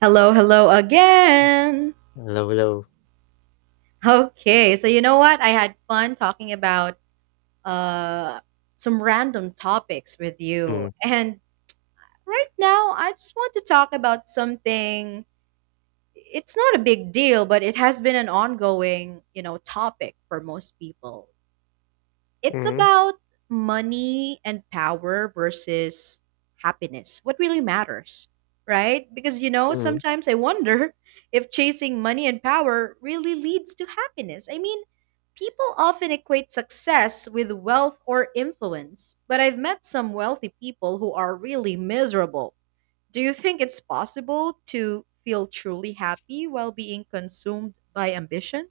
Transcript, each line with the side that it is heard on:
right: Hello, hello again.
left: Hello. Low.
right: Okay, so you know what? I had fun talking about uh some random topics with you.
left: Mm,
right: And right now, I just want to talk about something. It's not a big deal, but it has been an ongoing, you know, topic for most people. It's
left: mm,
right: about money and power versus happiness. What really matters, right? Because, you know,
left: mm.
right: sometimes I wonder if chasing money and power really leads to happiness. I mean, people often equate success with wealth or influence, but I've met some wealthy people who are really miserable. Do you think it's possible to feel truly happy while being consumed by ambition?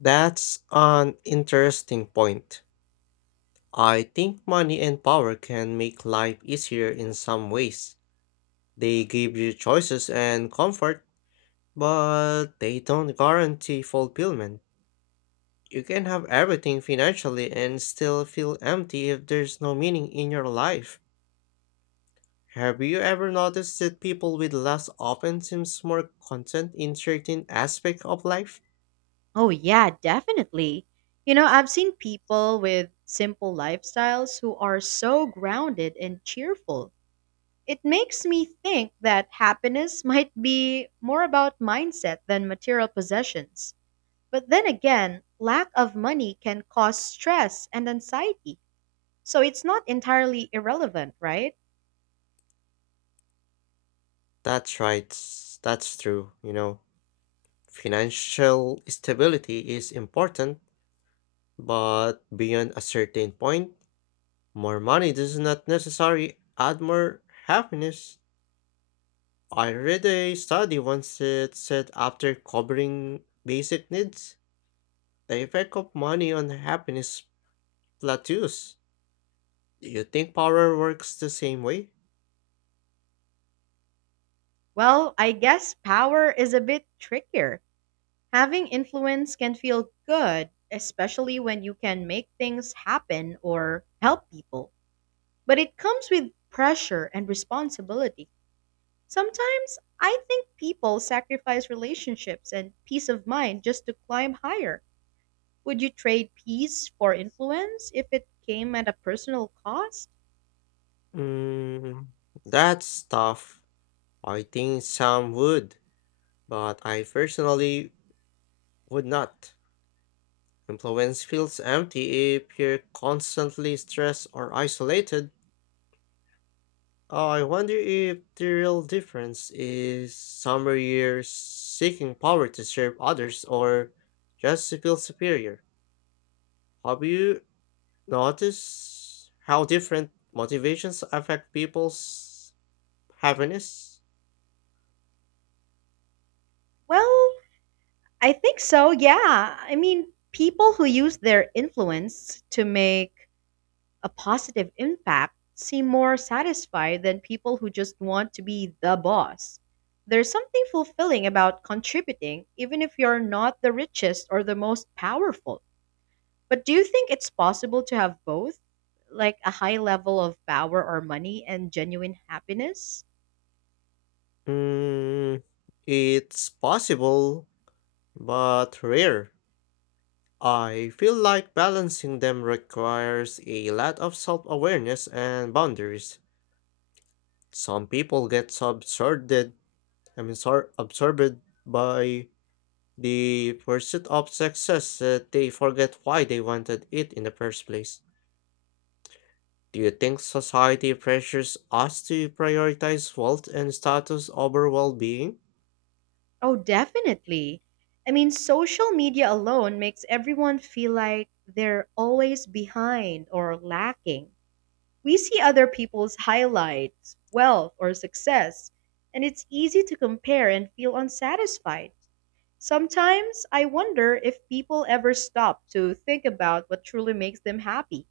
left: That's an interesting point. I think money and power can make life easier in some ways. They give you choices and comfort, but they don't guarantee fulfillment. You can have everything financially and still feel empty if there's no meaning in your life. Have you ever noticed that people with less often seems more content in certain aspects of life?
right: Oh, yeah, definitely. You know, I've seen people with simple lifestyles who are so grounded and cheerful. It makes me think that happiness might be more about mindset than material possessions. But then again, lack of money can cause stress and anxiety. So it's not entirely irrelevant, right?
left: That's right. That's true. You know, financial stability is important, but beyond a certain point, more money does not necessarily add more happiness. I read a study once that said after covering basic needs, the effect of money on happiness plateaus. Do you think power works the same way?
right: Well, I guess power is a bit trickier. Having influence can feel good, especially when you can make things happen or help people. But it comes with pressure and responsibility. Sometimes I think people sacrifice relationships and peace of mind just to climb higher. Would you trade peace for influence if it came at a personal cost?
left: Mm, that's tough. I think some would, but I personally would not. Influence feels empty if you're constantly stressed or isolated. Oh, I wonder if the real difference is somewhere you're seeking power to serve others or just to feel superior. Have you noticed how different motivations affect people's happiness?
right: Well, I think so, yeah. I mean, people who use their influence to make a positive impact seem more satisfied than people who just want to be the boss. There's something fulfilling about contributing, even if you're not the richest or the most powerful. But do you think it's possible to have both? Like a high level of power or money and genuine happiness?
left: Mm, it's possible, but rare. I feel like balancing them requires a lot of self awareness and boundaries. Some people get so absorbed, so absorbed by the pursuit of success that they forget why they wanted it in the first place. Do you think society pressures us to prioritize wealth and status over well being?
right: Oh, definitely. I mean, social media alone makes everyone feel like they're always behind or lacking. We see other people's highlights, wealth, or success, and it's easy to compare and feel unsatisfied. Sometimes I wonder if people ever stop to think about what truly makes them happy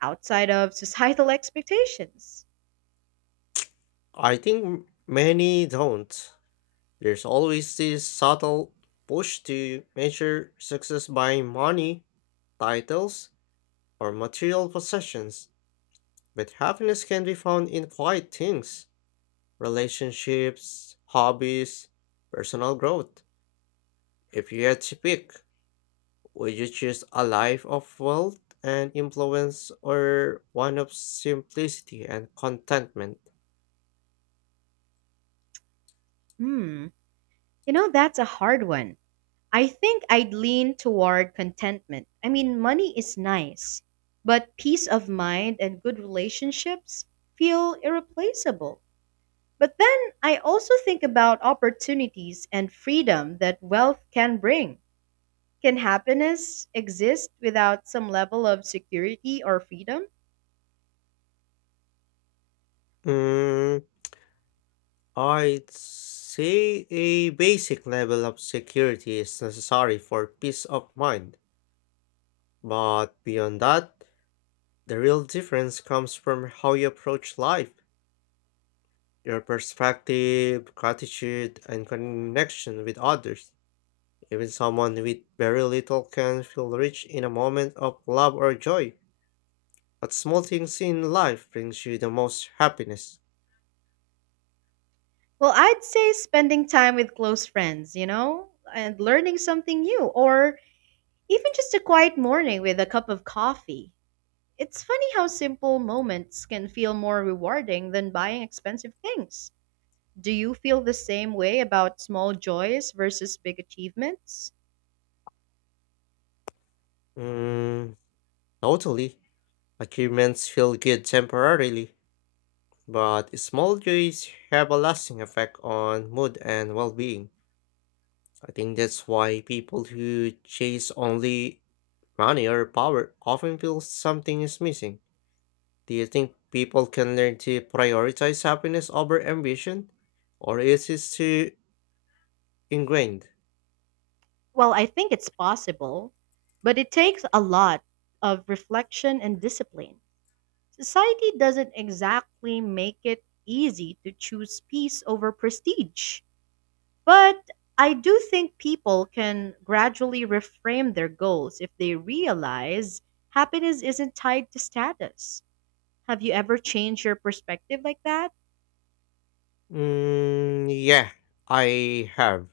right: outside of societal expectations.
left: I think many don't. There's always this subtle push to measure success by money, titles, or material possessions, but happiness can be found in quiet things, relationships, hobbies, personal growth. If you had to pick, would you choose a life of wealth and influence or one of simplicity and contentment?
right: Hmm, you know, that's a hard one. I think I'd lean toward contentment. I mean, money is nice, but peace of mind and good relationships feel irreplaceable. But then I also think about opportunities and freedom that wealth can bring. Can happiness exist without some level of security or freedom?
left: Mm, I'd say a basic level of security is necessary for peace of mind, but beyond that, the real difference comes from how you approach life, your perspective, gratitude, and connection with others. Even someone with very little can feel rich in a moment of love or joy, but small things in life brings you the most happiness.
right: Well, I'd say spending time with close friends, you know, and learning something new, or even just a quiet morning with a cup of coffee. It's funny how simple moments can feel more rewarding than buying expensive things. Do you feel the same way about small joys versus big achievements?
left: Mm, Totally. Achievements feel good temporarily, but small joys have a lasting effect on mood and well being. I think that's why people who chase only money or power often feel something is missing. Do you think people can learn to prioritize happiness over ambition? Or is it too ingrained?
right: Well, I think it's possible, but it takes a lot of reflection and discipline. Society doesn't exactly make it easy to choose peace over prestige. But I do think people can gradually reframe their goals if they realize happiness isn't tied to status. Have you ever changed your perspective like that?
left: Mm, yeah, I have.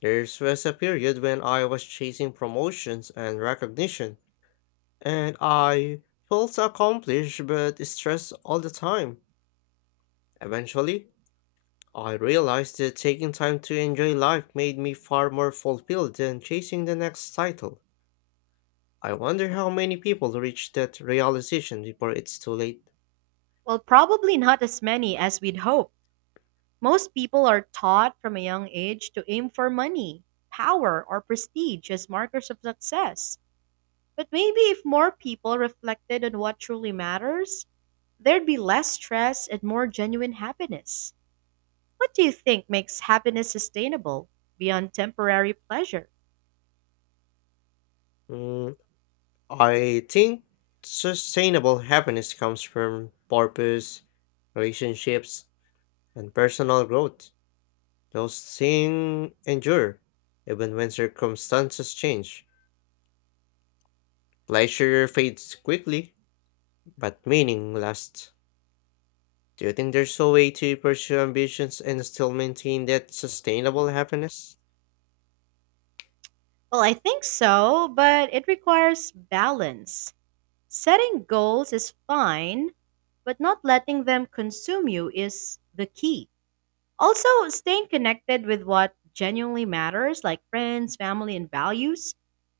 left: There was a period when I was chasing promotions and recognition, and I felt accomplished but stressed all the time. Eventually, I realized that taking time to enjoy life made me far more fulfilled than chasing the next title. I wonder how many people reach that realization before it's too late.
right: Well, probably not as many as we'd hope. Most people are taught from a young age to aim for money, power, or prestige as markers of success. But maybe if more people reflected on what truly matters, there'd be less stress and more genuine happiness. What do you think makes happiness sustainable beyond temporary pleasure?
left: Mm, I think sustainable happiness comes from purpose, relationships, and personal growth. Those things endure, even when circumstances change. Pleasure fades quickly, but meaning lasts. Do you think there's a way to pursue ambitions and still maintain that sustainable happiness?
right: Well, I think so, but it requires balance. Setting goals is fine, but not letting them consume you is the key. Also, staying connected with what genuinely matters, like friends, family, and values,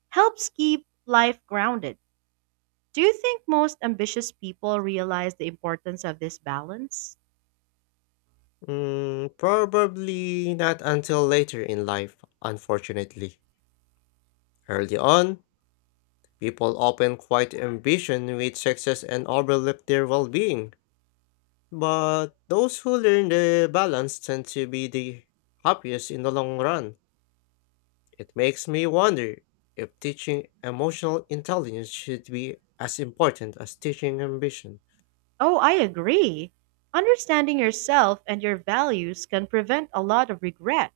right: helps keep life grounded. Do you think most ambitious people realize the importance of this balance?
left: Mm, probably not until later in life, unfortunately. Early on, people often quite ambition with success and overlook their well being. But those who learn the balance tend to be the happiest in the long run. It makes me wonder if teaching emotional intelligence should be as important as teaching ambition.
right: Oh, I agree. Understanding yourself and your values can prevent a lot of regret.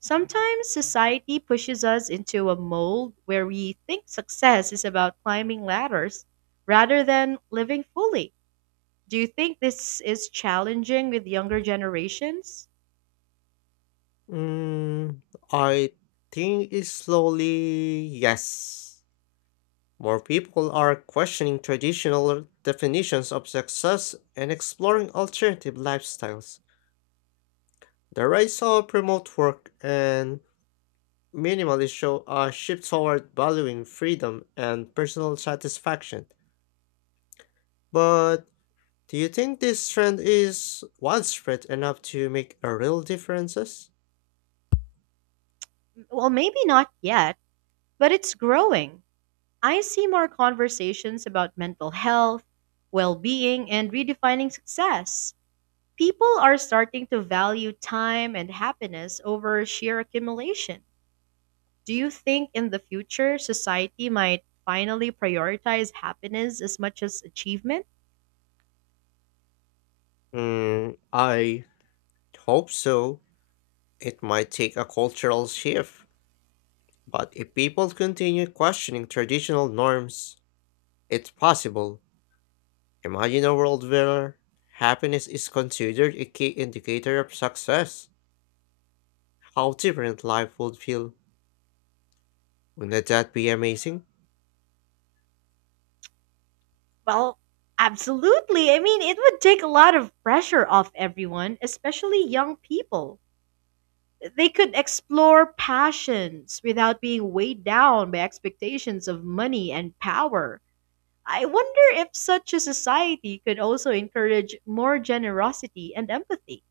right: Sometimes society pushes us into a mold where we think success is about climbing ladders rather than living fully. Do you think this is challenging with younger generations?
left: Mm, I think it's slowly yes. More people are questioning traditional definitions of success and exploring alternative lifestyles. The rise of remote work and minimalist show a shift toward valuing freedom and personal satisfaction. But do you think this trend is widespread enough to make a real differences?
right: Well, maybe not yet, but it's growing. I see more conversations about mental health, well being, and redefining success. People are starting to value time and happiness over sheer accumulation. Do you think in the future society might finally prioritize happiness as much as achievement?
left: Mm, I hope so. It might take a cultural shift, but if people continue questioning traditional norms, it's possible. Imagine a world where happiness is considered a key indicator of success. How different life would feel. Wouldn't that be amazing?
right: Well, absolutely. I mean, it would take a lot of pressure off everyone, especially young people. They could explore passions without being weighed down by expectations of money and power. I wonder if such a society could also encourage more generosity and empathy.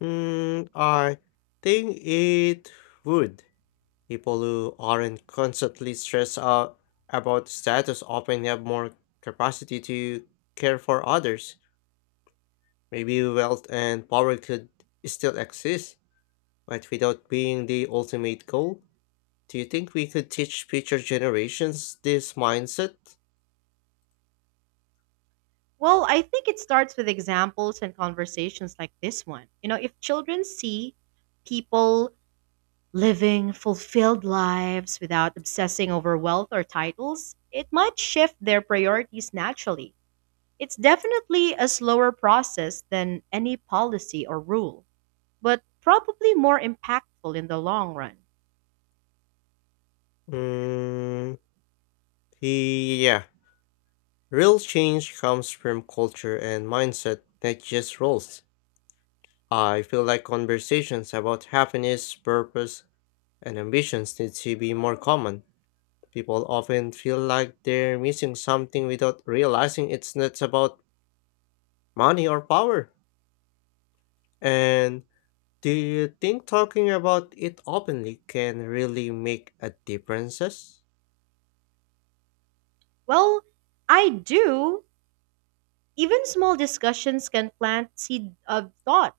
left: I think it would. People who aren't constantly stressed out about status often have more capacity to care for others. Maybe wealth and power could still exist, but without being the ultimate goal. Do you think we could teach future generations this mindset?
right: Well, I think it starts with examples and conversations like this one. You know, if children see people living fulfilled lives without obsessing over wealth or titles, it might shift their priorities naturally. It's definitely a slower process than any policy or rule, but probably more impactful in the long run.
left: Mm, yeah. Real change comes from culture and mindset, not just roles. I feel like conversations about happiness, purpose, and ambitions need to be more common. People often feel like they're missing something without realizing it's not about money or power. And do you think talking about it openly can really make a difference?
right: Well, I do. Even small discussions can plant seed of thought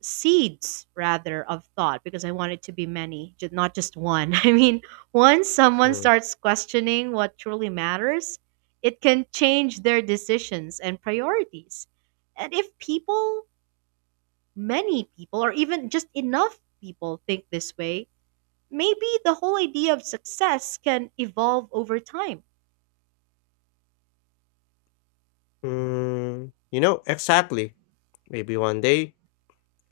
right: seeds rather of thought because I want it to be many, ju- not just one. I mean, once someone
left: Mm.
right: starts questioning what truly matters, it can change their decisions and priorities. And if people, many people, or even just enough people think this way, maybe the whole idea of success can evolve over time.
left: You know, exactly. Maybe one day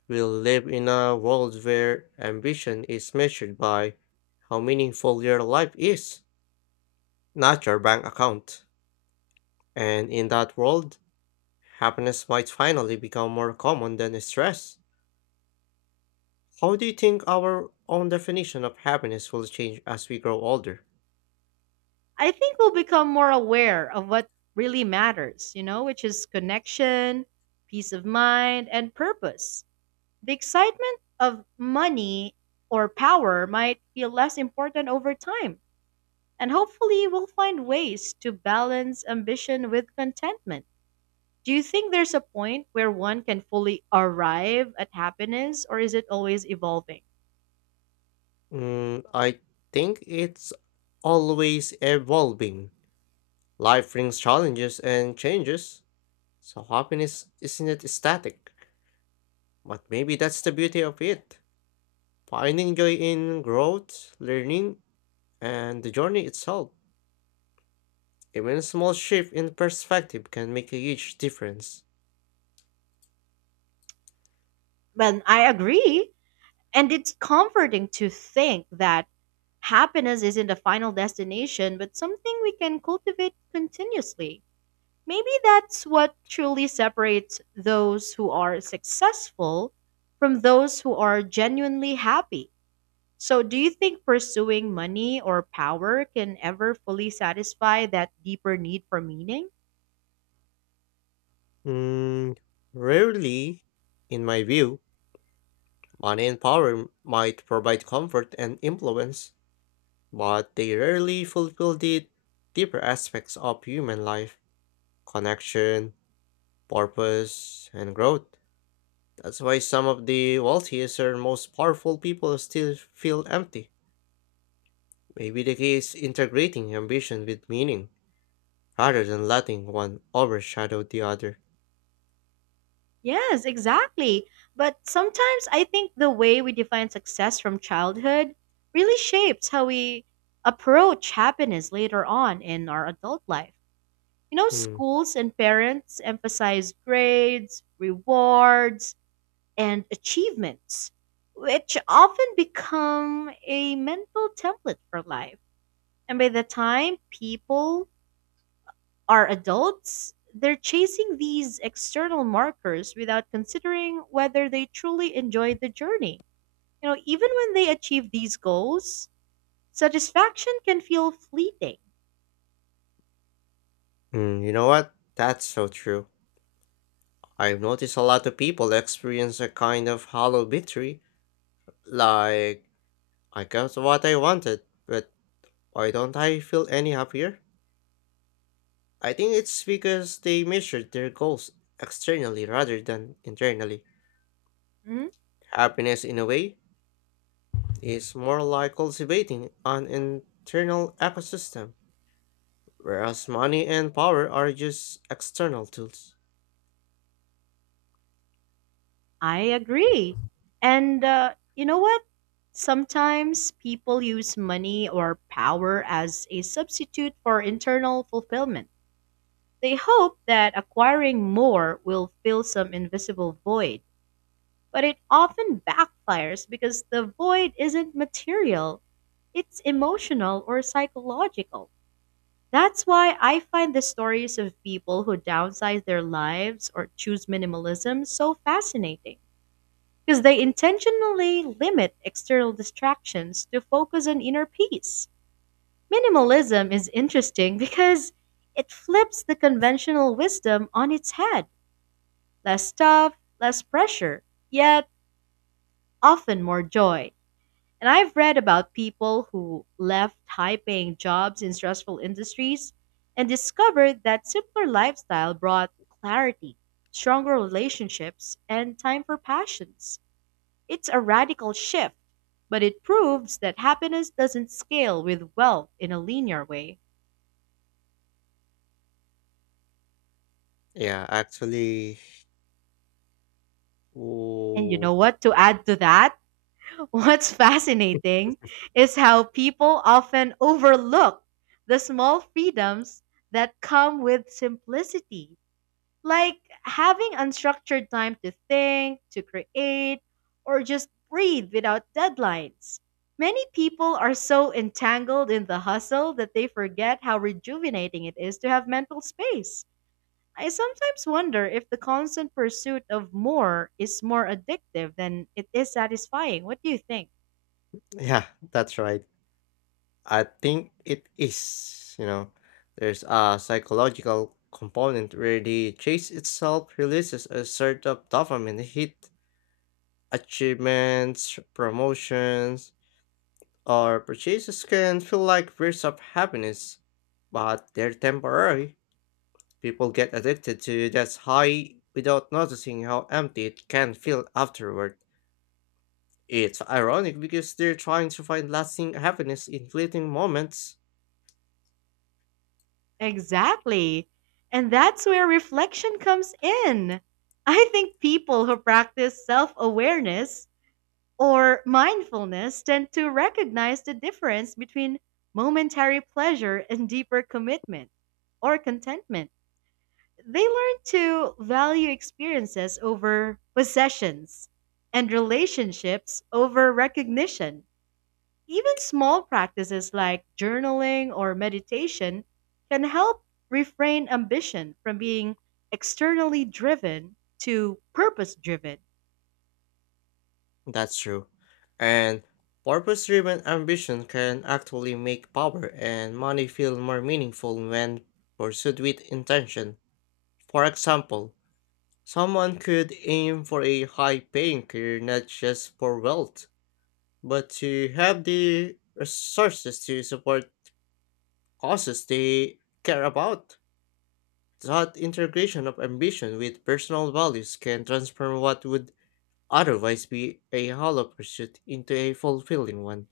left: we'll live in a world where ambition is measured by how meaningful your life is, not your bank account. And in that world, happiness might finally become more common than stress. How do you think our own definition of happiness will change as we grow older?
right: I think we'll become more aware of what really matters, you know, which is connection, peace of mind, and purpose. The excitement of money or power might feel less important over time, and hopefully we'll find ways to balance ambition with contentment. Do you think there's a point where one can fully arrive at happiness, or is it always evolving?
left: I think it's always evolving. Life brings challenges and changes, so happiness isn't static. But maybe that's the beauty of it. Finding joy in growth, learning, and the journey itself. Even a small shift in perspective can make a huge difference.
right: Well, I agree. And it's comforting to think that happiness isn't a final destination, but something we can cultivate continuously. Maybe that's what truly separates those who are successful from those who are genuinely happy. So, do you think pursuing money or power can ever fully satisfy that deeper need for meaning?
left: Mm, Rarely, in my view, money and power might provide comfort and influence, but they rarely fulfill the deeper aspects of human life connection, purpose, and growth. That's why some of the wealthiest or most powerful people still feel empty. Maybe the key is integrating ambition with meaning rather than letting one overshadow the other.
right: Yes, exactly. But sometimes I think the way we define success from childhood really shapes how we approach happiness later on in our adult life. You know,
left: Hmm.
right: schools and parents emphasize grades, rewards, and achievements, which often become a mental template for life. And by the time people are adults, they're chasing these external markers without considering whether they truly enjoy the journey. You know, even when they achieve these goals, satisfaction can feel fleeting.
left: Hmm. You know what? That's so true. I've noticed a lot of people experience a kind of hollow victory, like, I got what I wanted, but why don't I feel any happier? I think it's because they measured their goals externally rather than internally.
right: Hmm?
left: Happiness, in a way, is more like cultivating an internal ecosystem, whereas money and power are just external tools.
right: I agree. And you know what? Sometimes people use money or power as a substitute for internal fulfillment. They hope that acquiring more will fill some invisible void, but it often backfires because the void isn't material, it's emotional or psychological. That's why I find the stories of people who downsize their lives or choose minimalism so fascinating because they intentionally limit external distractions to focus on inner peace. Minimalism is interesting because it flips the conventional wisdom on its head, less stuff, less pressure, yet often more joy. And I've read about people who left high paying jobs in stressful industries and discovered that simpler lifestyle brought clarity, stronger relationships, and time for passions. It's a radical shift, but it proves that happiness doesn't scale with wealth in a linear way.
left: Yeah, actually,
right: And you
left: ooh,
right: know what? To add to that, what's fascinating is how people often overlook the small freedoms that come with simplicity, like having unstructured time to think, to create, or just breathe without deadlines. Many people are so entangled in the hustle that they forget how rejuvenating it is to have mental space. I sometimes wonder if the constant pursuit of more is more addictive than it is satisfying. What do you think?
left: yeah, that's right. I think it is, you know, there's a psychological component where the chase itself releases a sort of dopamine hit. Achievements, promotions, or purchases can feel like bursts of happiness, but they're temporary. People get addicted to that high without noticing how empty it can feel afterward. It's ironic because they're trying to find lasting happiness in fleeting moments.
right: Exactly. And that's where reflection comes in. I think people who practice self awareness or mindfulness tend to recognize the difference between momentary pleasure and deeper commitment or contentment. They learn to value experiences over possessions and relationships over recognition. Even small practices like journaling or meditation can help refrain ambition from being externally driven to purpose driven.
left: That's true. And purpose driven ambition can actually make power and money feel more meaningful when pursued with intention. For example, someone could aim for a high paying career not just for wealth, but to have the resources to support causes they care about. That integration of ambition with personal values can transform what would otherwise be a hollow pursuit into a fulfilling one.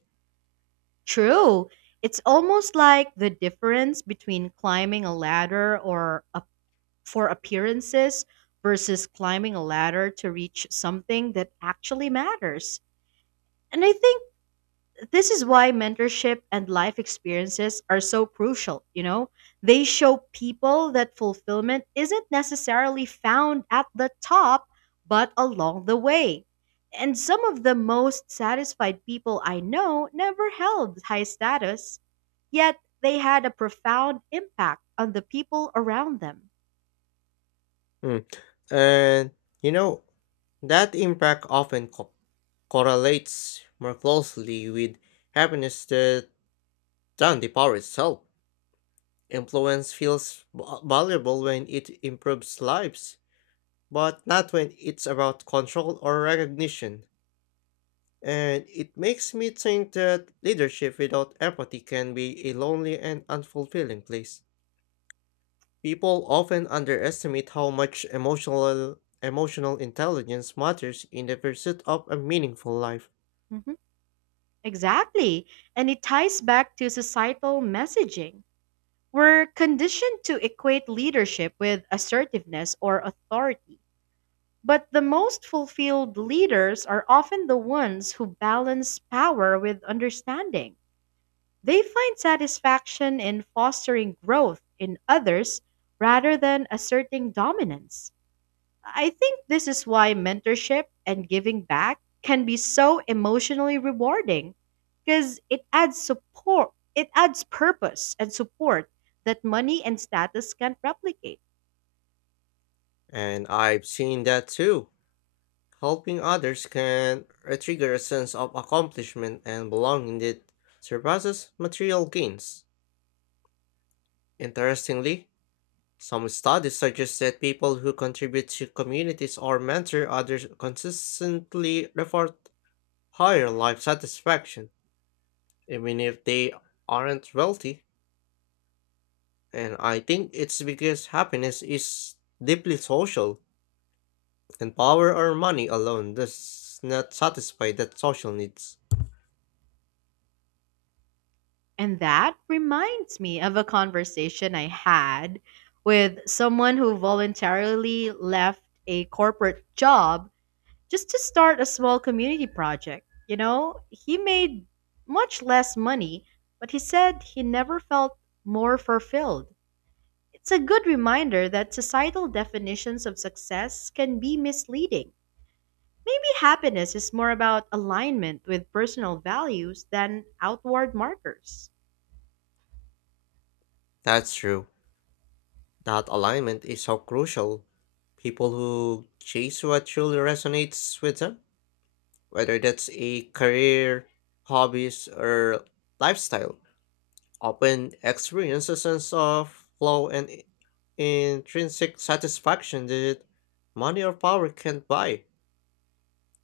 right: True, it's almost like the difference between climbing a ladder or a, for appearances, versus climbing a ladder to reach something that actually matters. And I think this is why mentorship and life experiences are so crucial, you know? They show people that fulfillment isn't necessarily found at the top, but along the way. And some of the most satisfied people I know never held high status, yet they had a profound impact on the people around them.
left: Mm. And you know, that impact often correlates more closely with happiness than the power itself. Influence feels valuable when it improves lives, but not when it's about control or recognition. And it makes me think that leadership without empathy can be a lonely and unfulfilling place. People often underestimate how much emotional intelligence matters in the pursuit of a meaningful life.
right: Mhm. Exactly. And it ties back to societal messaging. We're conditioned to equate leadership with assertiveness or authority. But the most fulfilled leaders are often the ones who balance power with understanding. They find satisfaction in fostering growth in others rather than asserting dominance. I think this is why mentorship and giving back can be so emotionally rewarding because it adds support, it adds purpose and support that money and status can't replicate.
left: And I've seen that too. Helping others can trigger a sense of accomplishment and belonging that surpasses material gains. Interestingly, some studies suggest that people who contribute to communities or mentor others consistently report higher life satisfaction, even if they aren't wealthy. And I think it's because happiness is deeply social, and power or money alone does not satisfy that social needs.
right: And that reminds me of a conversation I had with someone who voluntarily left a corporate job just to start a small community project. You know, he made much less money, but he said he never felt more fulfilled. It's a good reminder that societal definitions of success can be misleading. Maybe happiness is more about alignment with personal values than outward markers.
left: That's true. That alignment is so crucial. People who chase what truly resonates with them, whether that's a career, hobbies, or lifestyle, often experience a sense of flow and intrinsic satisfaction that money or power can't buy.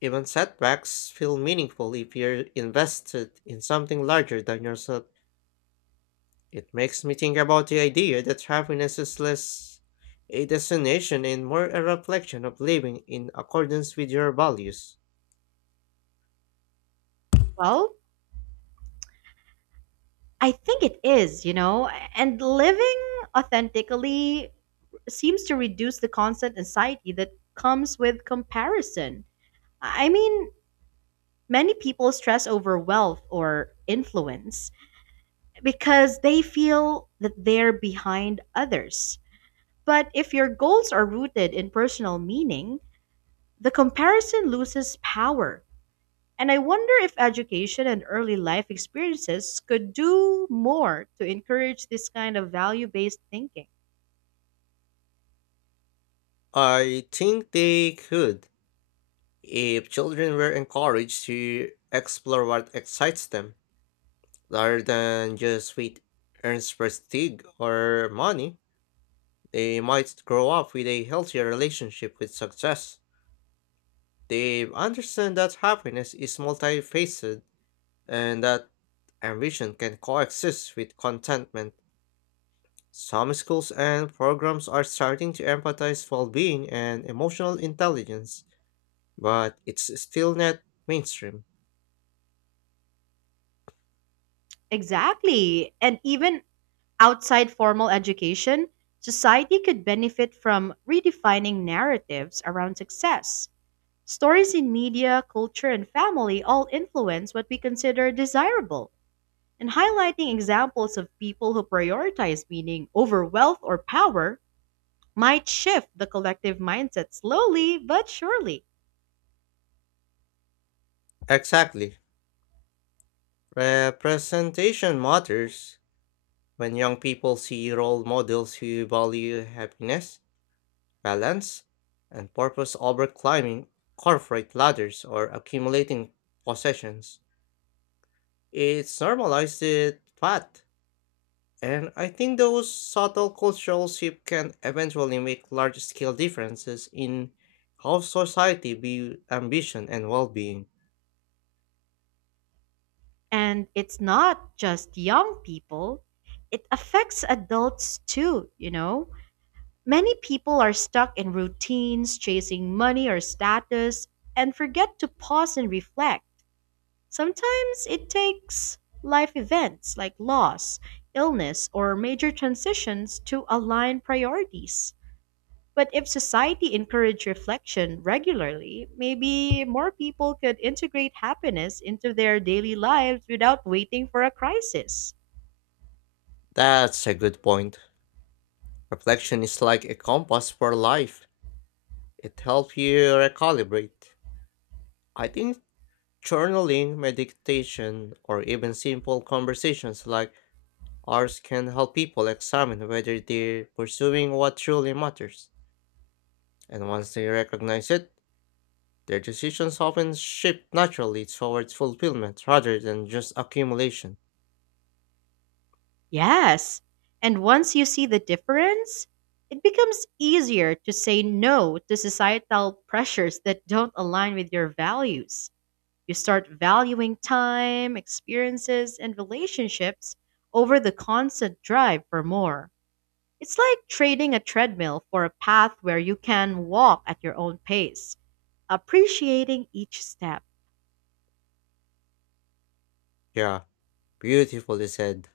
left: Even setbacks feel meaningful if you're invested in something larger than yourself. It makes me think about the idea that happiness is less a destination and more a reflection of living in accordance with your values.
right: Well, I think it is, you know, and living authentically seems to reduce the constant anxiety that comes with comparison. I mean, many people stress over wealth or influence because they feel that they're behind others. But if your goals are rooted in personal meaning, the comparison loses power. And I wonder if education and early life experiences could do more to encourage this kind of value based thinking.
left: I think they could, if children were encouraged to explore what excites them, rather than just what earns prestige or money, they might grow up with a healthier relationship with success. They understand that happiness is multifaceted and that ambition can coexist with contentment. Some schools and programs are starting to emphasize well being and emotional intelligence, but it's still not mainstream.
right: Exactly. And even outside formal education, society could benefit from redefining narratives around success. Stories in media, culture, and family all influence what we consider desirable, and highlighting examples of people who prioritize meaning over wealth or power might shift the collective mindset slowly but surely.
left: Exactly. Representation matters when young people see role models who value happiness, balance, and purpose over climbing corporate ladders or accumulating possessions. It's normalized fat, and I think those subtle cultural shifts can eventually make large scale differences in how society views ambition and well being.
right: And it's not just young people, it affects adults too, you know? Many people are stuck in routines, chasing money or status, and forget to pause and reflect. Sometimes it takes life events like loss, illness, or major transitions to align priorities. But if society encouraged reflection regularly, maybe more people could integrate happiness into their daily lives without waiting for a crisis.
left: That's a good point. Reflection is like a compass for life. It helps you recalibrate. I think journaling, meditation, or even simple conversations like ours can help people examine whether they're pursuing what truly matters. And once they recognize it, their decisions often shift naturally towards fulfillment rather than just accumulation.
right: Yes. And once you see the difference, it becomes easier to say no to societal pressures that don't align with your values. You start valuing time, experiences, and relationships over the constant drive for more. It's like trading a treadmill for a path where you can walk at your own pace, appreciating each step.
left: Yeah, beautifully said.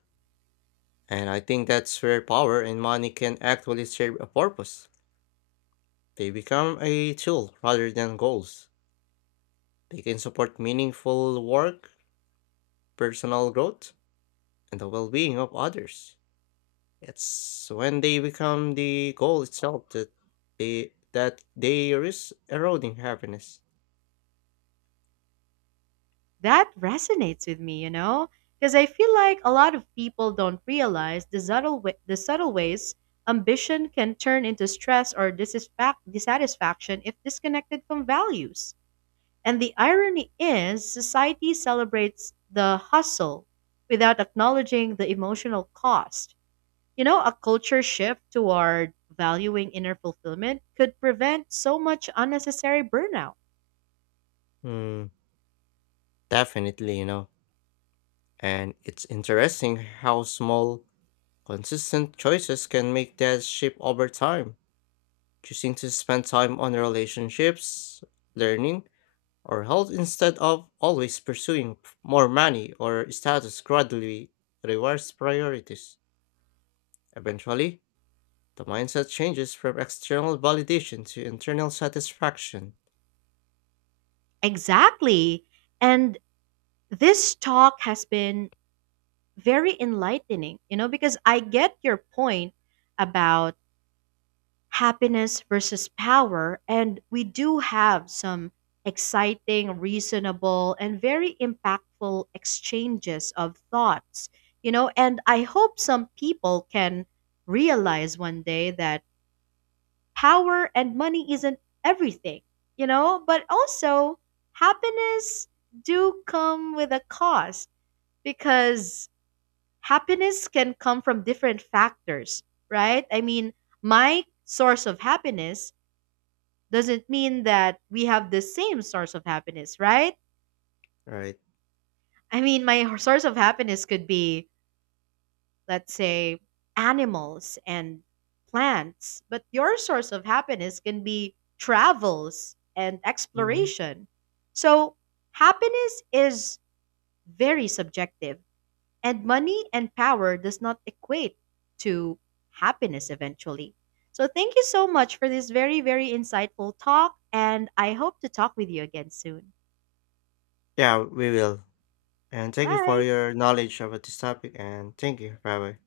left: And I think that's where power and money can actually serve a purpose. They become a tool rather than goals. They can support meaningful work, personal growth, and the well being of others. It's when they become the goal itself that they risk eroding happiness.
right: That resonates with me, you know, because I feel like a lot of people don't realize the subtle wa- the subtle ways ambition can turn into stress or disisfac- dissatisfaction if disconnected from values. And the irony is, society celebrates the hustle without acknowledging the emotional cost. You know, a culture shift toward valuing inner fulfillment could prevent so much unnecessary burnout.
left: Hmm, definitely, you know. And it's interesting how small, consistent choices can make that shape over time. Choosing to spend time on relationships, learning, or health instead of always pursuing more money or status gradually rewards priorities. Eventually, the mindset changes from external validation to internal satisfaction.
right: Exactly. And this talk has been very enlightening, you know, because I get your point about happiness versus power. And we do have some exciting, reasonable, and very impactful exchanges of thoughts, you know, and I hope some people can realize one day that power and money isn't everything, you know, but also happiness do come with a cost because happiness can come from different factors, right? I mean, my source of happiness doesn't mean that we have the same source of happiness, right?
left: Right.
right: I mean, my source of happiness could be, let's say, animals and plants, but your source of happiness can be travels and
left: Mhm.
right: exploration. So, happiness is very subjective and money and power does not equate to happiness eventually. So thank you so much for this very very insightful talk and I hope to talk with you again soon.
left: Yeah, we will. And thank you for
right: Bye.
left: your knowledge about this topic and thank you. Bye bye.